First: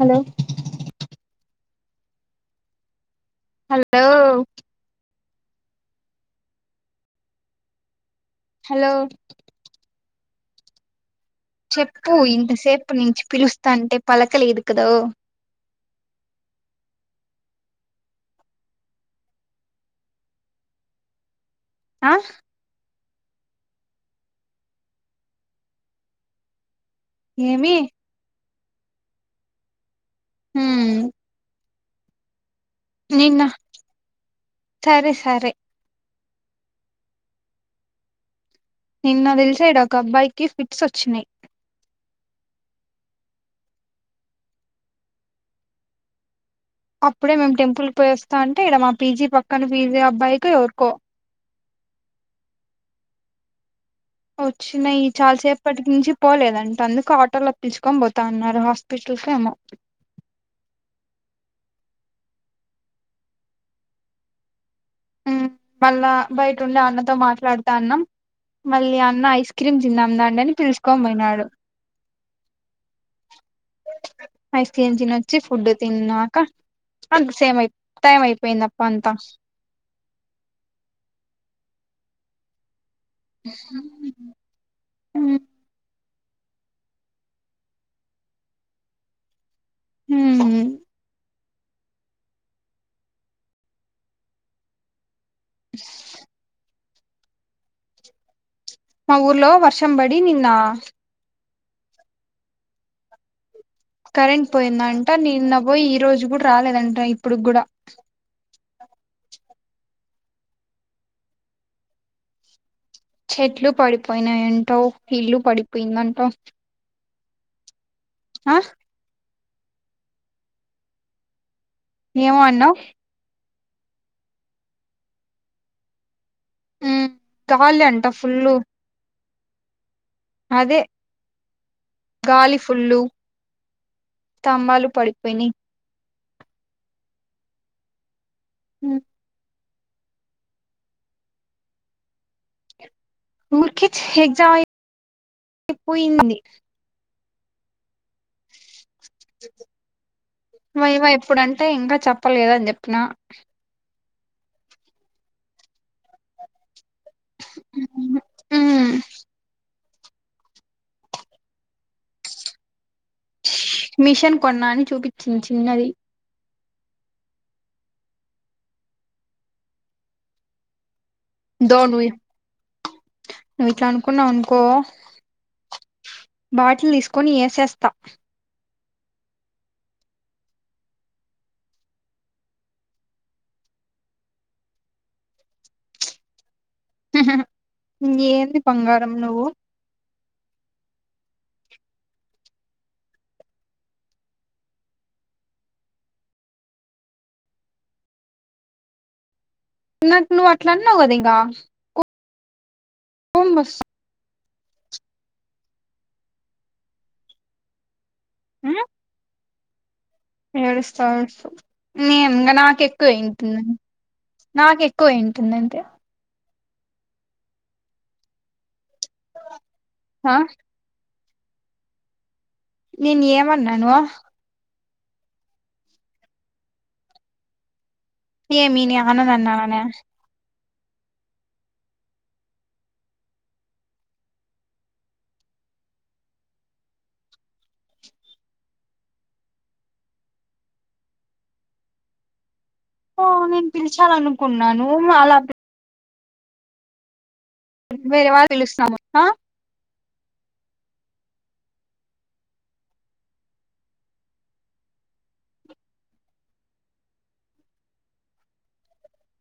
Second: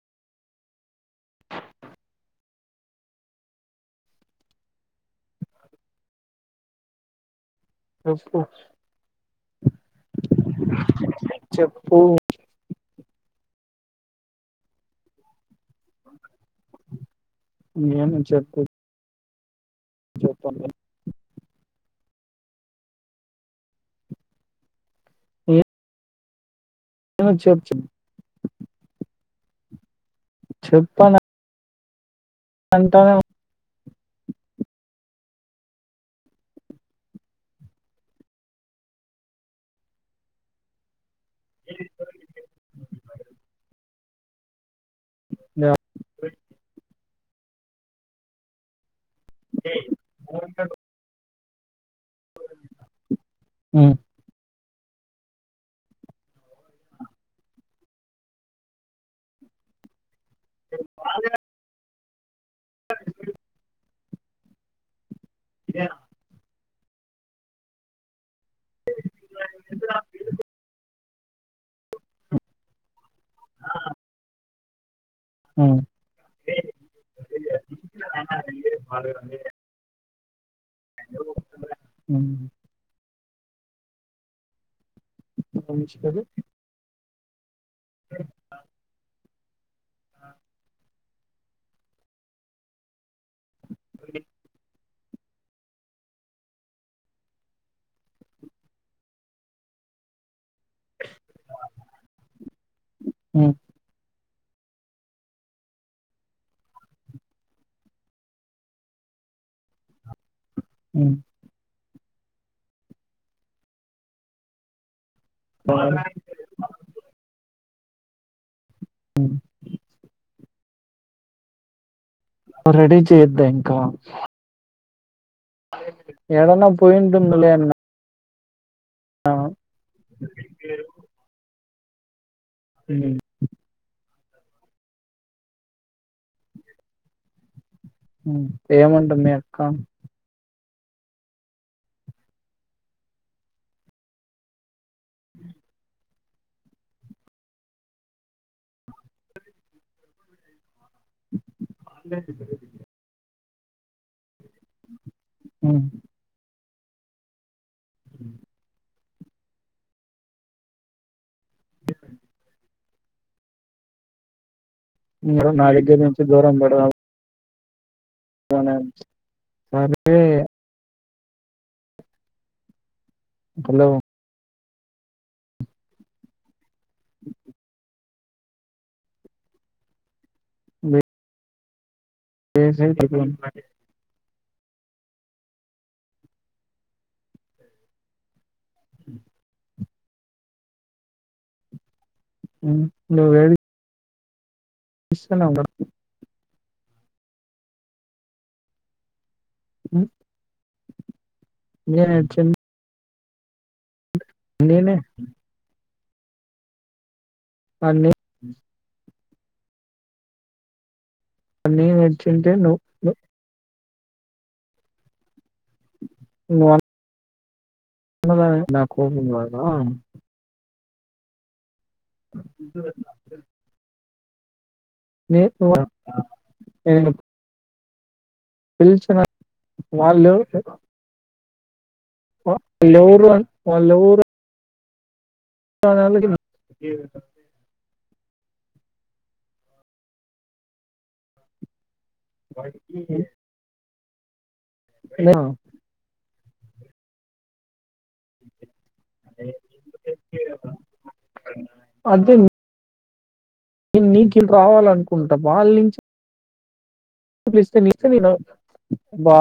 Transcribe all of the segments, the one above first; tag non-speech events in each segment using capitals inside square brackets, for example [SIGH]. hello hello ఆ చెప్పు hello చెప్పు ఇంతసేపు నుంచి పిలుస్తా అంటే పలకలేదు కదా ఏమి చెప్పి చెప్పలి ఆ ఇ చి వచ్చ ఏమి హ చెప్పను అంటానే నిన్న సరే సరే నిన్న తెలిసాడు ఒక అబ్బాయికిి ఫిట్స్ వచ్చినాయి ఏ అప్పుడే మేము టెంపుల్కి పోయోస్తాంటే ఈడ మా పీజీ పక్కన ఫీజీ అబ్బాయికి ఎవరుకో ఉ వచ్చినాయి చాలా సేపటి నుంచి పోలేదంట అందుకు ఆటోలో పిలుుకొని పోతాన్నారు హాస్పిటల్కో ఏమో అగా స ఉమ్ మళ్ళా బయట ఉండి అన్నతో మాట్లాడుతాన్నం మళ్ళీ అన్న ఐస్ క్రీమ్ తిన్నాం దాండి అని పిలుచుకొని పోయినాడు ఐస్ క్రీమ్ తిన్న వచ్చి ఫుడ్ తిన్నాక అ సేమ్ టైం అయిపోయిందప్ప అంతా ఉ ఉమ్ కంచి కరి అ ఊ ఉ అడి మా ఊర్లో వర్షం బడి నిన్న ఉ కరెంట్ పోయిందంట నిన్న పోయి ఈ రోజు కూడా రాలేదంట ఇప్పుడు కూడా ఉ చెట్లు పడిపోయినాయంట ఒక ఇల్లు పడిపోయిందంట అ ఉ ఏమో అన్నావ్ రెడీ చేయద్దా ఇంకా ఎడనా ఉమ్ పోయింటందిలేన గాలి అంట ఫుల్లు ఆ అదే గాలి ఫుల్లు ఉమ్, స్తంభాలు పడిపోయినయ్ ఉ ఏముంటుంది అక్క ఊరికే ఎగ్జామ్ అయిపోయింది వైవా ఎప్పుడంటే ఇంకా చెప్పలేదు అని చెప్పిన ఉ ఉమ్ మిషన్ కొన్నా చూపించింది మీరు నా చిన్నది దగ్గర నుండి దూరం బేడ సరే దొ నువు ఇ నువ్ హలో ఇట్లనుకున్నవనుకో బాటిలు తీసుకొని ఏసేస్తా బె జ ఏంది బంగారం నువ్వు మ్ నువ్వే ఇే అ నాకు నువ్వు అట్లాన్నావు కద ఇగ చెన్ ఓమ్బస్ నేనే అన్ని ఏడుస్తవ్ ఏడుస్తవ్ నేను నీఎంద ఏడ్చింటే నువ్వు నాకు ఎక్కువ ఏంటి నాకు ఎక్కువ ఏంటుదంటే ఇవ్వన్ అన్నదా నా కోపం రాద ఆ అ నిన్ను ఏమన్నాను ఎళ్ళు ఏమి నే పిల్చిన అనను అన్నానే వాళ్ళు అ వీళ్ళేర్వన్ వాళ్ళు ఎవ్వరు మా నాన్న కింద వాడికియే ఉంచాలనుకున్నాను అలా వేరే వాళ్ళు పిలుస్తాము అ వద్దు నీకి రావాలనుకుంట వాళ్ నించి పిలిస్తే నీ ఇష్టమెన బ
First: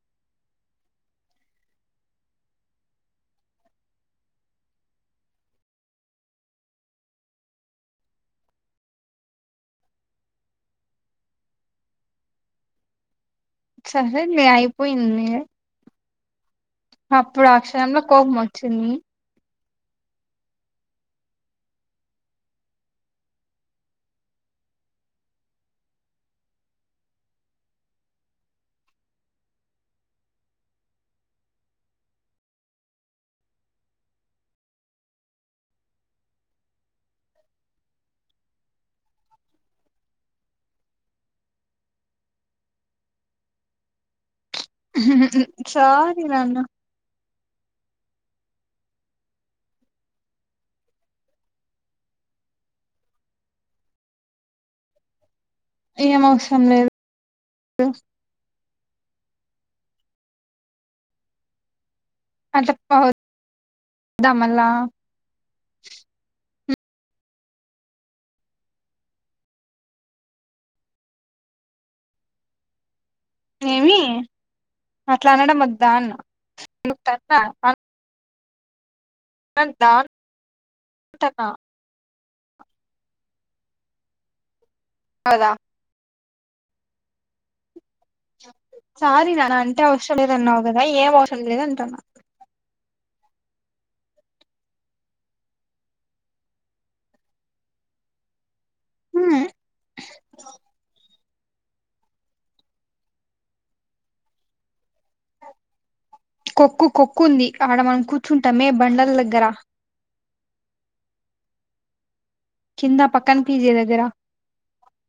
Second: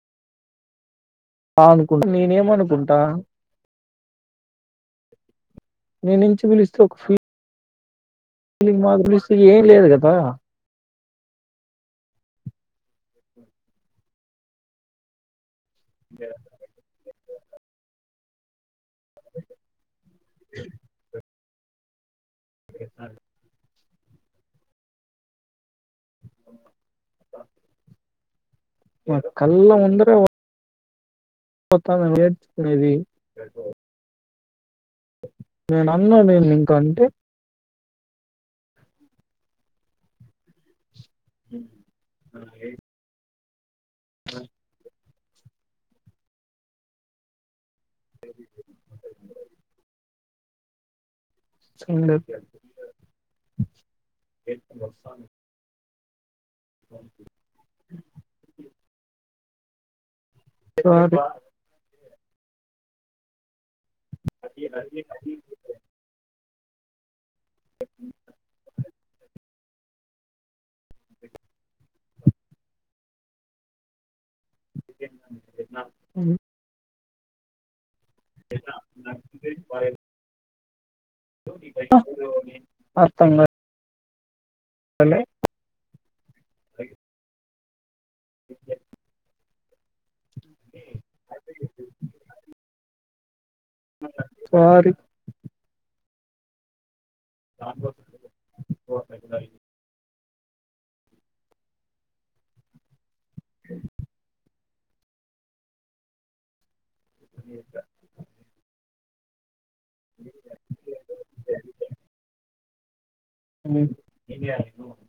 అనుకొని నేనేమనుకుంటా నీనించి పిలిస్తే ఒక ఫీల్ ఇల్ మాకు పిలిస్తే ఏం లేదు కదా సరేలే అయిపోయింది వే అప్పుడు ఆ క్షణంలో కోపం వచ్చింది మీకిస్తన్ అబ్బ వాడు కళ్ళ ముందురే కొత్తగ నేర్చుకునేది నేను అన్ను నేను ఇంకంటే మ్ నాగే అ సారీ న్నాన వేరి వేరి అంటే ఇంటరాగే సండేతే ఈవినింగ్ వస్తాను ఏం అవసరం లేదు స్వాతివ అట్ల పా ద్దామళ్ళ ఏమి అట్లా అనడం వద్దా అన్న ఎ అంతా [UNINTELLIGIBLE] అర్థంగా లే కదా సార నా అంటే వష [UNINTELLIGIBLE] న్నావు కదా ఏం అవసరం లేదు అంటున్నా సారీ చె కొక్కు కొక్కు ఉంది ఆడ మనం కూర్చుంటామే బండల దగ్గర కింద ఆ ప ఇ [INAUDIBLE]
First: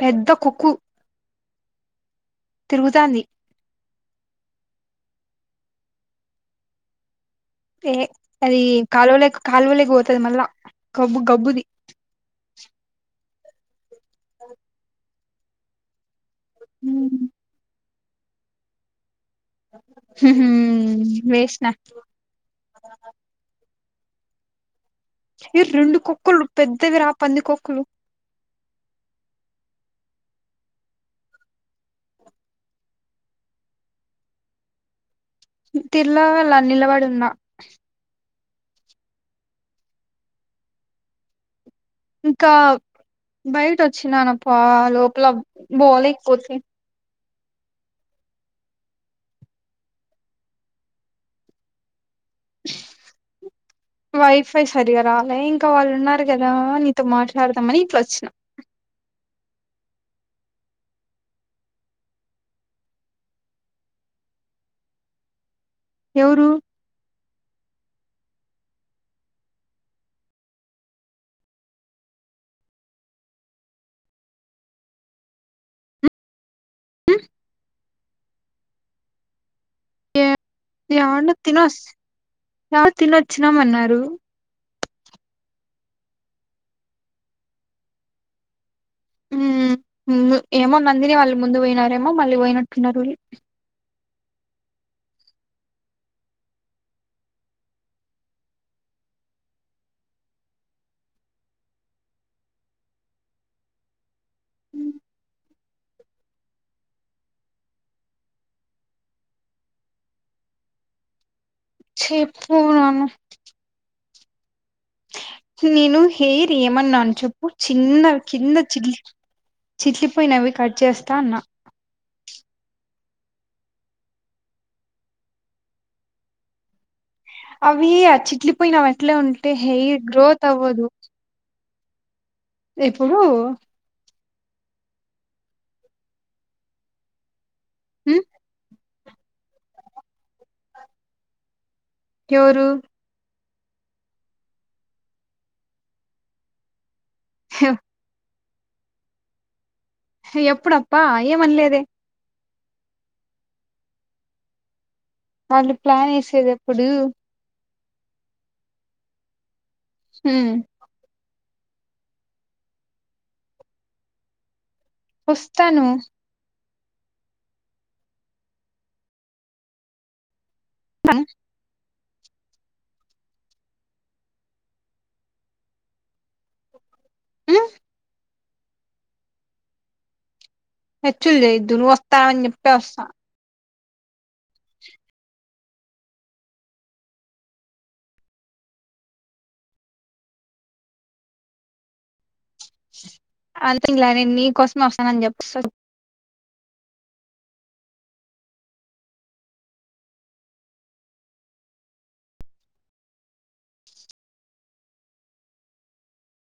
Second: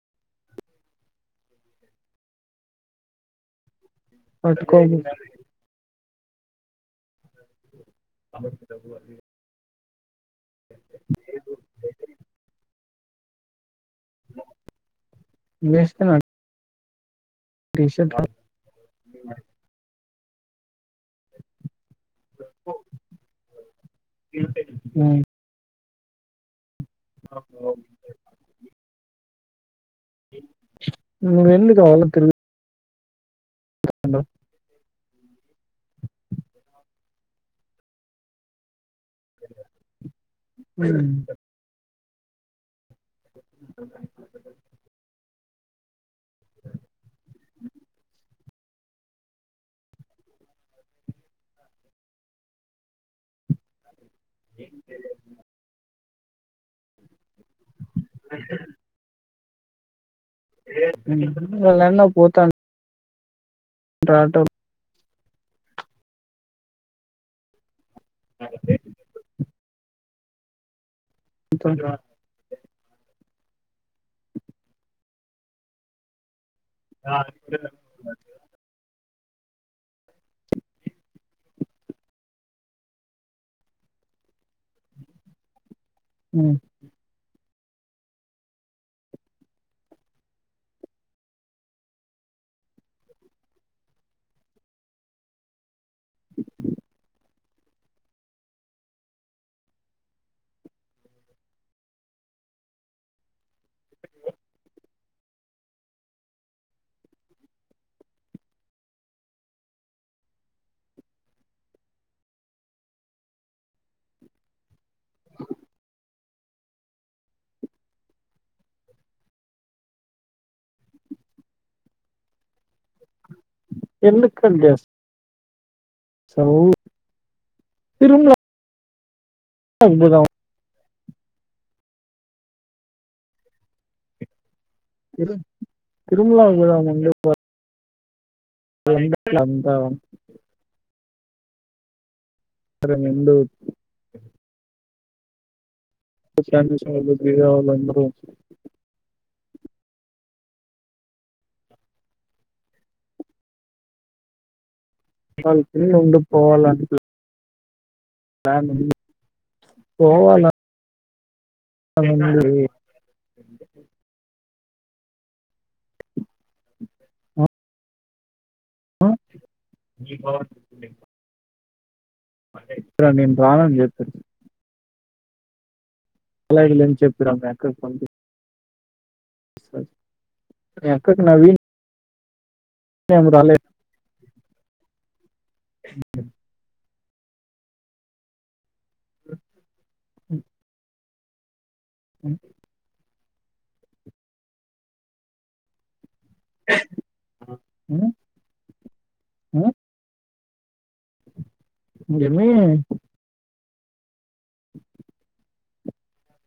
పెద్ద కొక్కు తిరుగుతాంది పట్టుకో ఏ అది కాలవలోకి కాలువలోకి పో తది మళ్ళా గబ్బు గబ్బుది ఏమ్ చేస్తున్నావ్ ఉం టీషర్ట్ [UNINTELLIGIBLE] హ్ హమ్ వేస్నా ఏంటది ఏ రెండు కొక్కులు పెద్దవి రా పంది కోక్కులు ను ఎందు కా వళ్ళ తెరు [UNINTELLIGIBLE] [INAUDIBLE] తిల్లా వెాల నిలబడి ఉన్నా [UNINTELLIGIBLE] ఉం ఇంకా బయట వచ్చినాను పా లోపల బోలే [UNINTELLIGIBLE] పోతే వైఫై సరిగా రాలే ఇంకా వాళ్ళు ఉన్నారు కదా నీతో మాట్లాడదామని ఇట్లా వచ్చినా న్న పోతాను [UNINTELLIGIBLE] ంట్రాటహాయ్ [UNINTELLIGIBLE] ఎవురు అ [UNINTELLIGIBLE] త ఉమ్ ఇ ఏ ఎ తిన ఎ తినొచ్చినామ అన్నారు [UNINTELLIGIBLE] ఉం ఉం ఏమో నందిని వాళ్ళు ముందు పోయినారేమో మళ్ళీ పోయినట్టున్నారుళ్ళు ఛీ పూనను నేను హెయిర్ ఏమన్నాను చెప్పు చిన్న కింద చిల్లి చిట్లిపోయినవి కట్ చేస్తా అన్నా ఎందు కట్ చేస్త సౌ అవి ఆ చిట్లి పోయిన అట్ల ఉంటే హెయిర్ పోదాం గ్రోత్ అవ్వదు ఎప్పుడు రు తిరుమల పోదాం అని చెప్పిన మ్ అంతా ఎవరు సరే నిందు ఫ్రీగా వాల్లందరు ఎప్పుడప్పా ఏమన్లేదే వాళ్ళు కి ప్లాన్ ఉండి వేసేది ఎప్పుడు పోవాలంటన దానికి ఉమ్ [UNINTELLIGIBLE] వస్తాను అ ఇప్పుడా నేన్ రానని జెప్పెయి అలాని చెప్పారు అక్కడ హ్మ్ ఎక్కడ స ఎచ్చుల్ చేయోద్దు నువ్వు వస్తాన్ అని చెప్ ఏ అందుకాల్లె అ అ అంతే ఇలా నే నీకోసమే వస్తానని చెప్ప అ ఏమీ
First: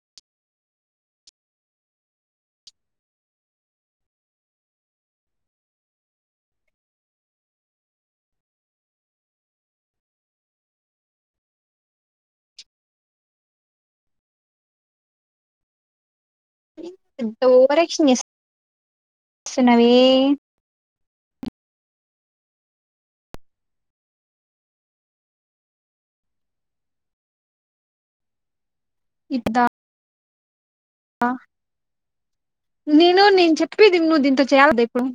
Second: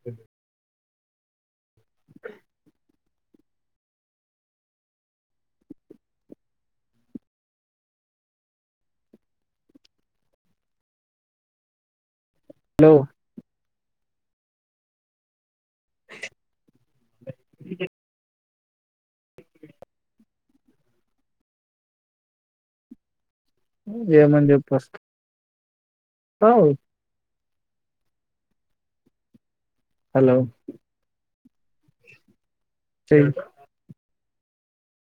అ హెలో ఇంత ఒవర్యాక్షన్ చేస్తున్న వె ఏమని చెప్పస్ అవ్ ఇప్పుద హలో అ నేను చెయ్యి నేన్ చెప్పేది నువ్వు దీంతో చేయాల దె ఎప్పుడు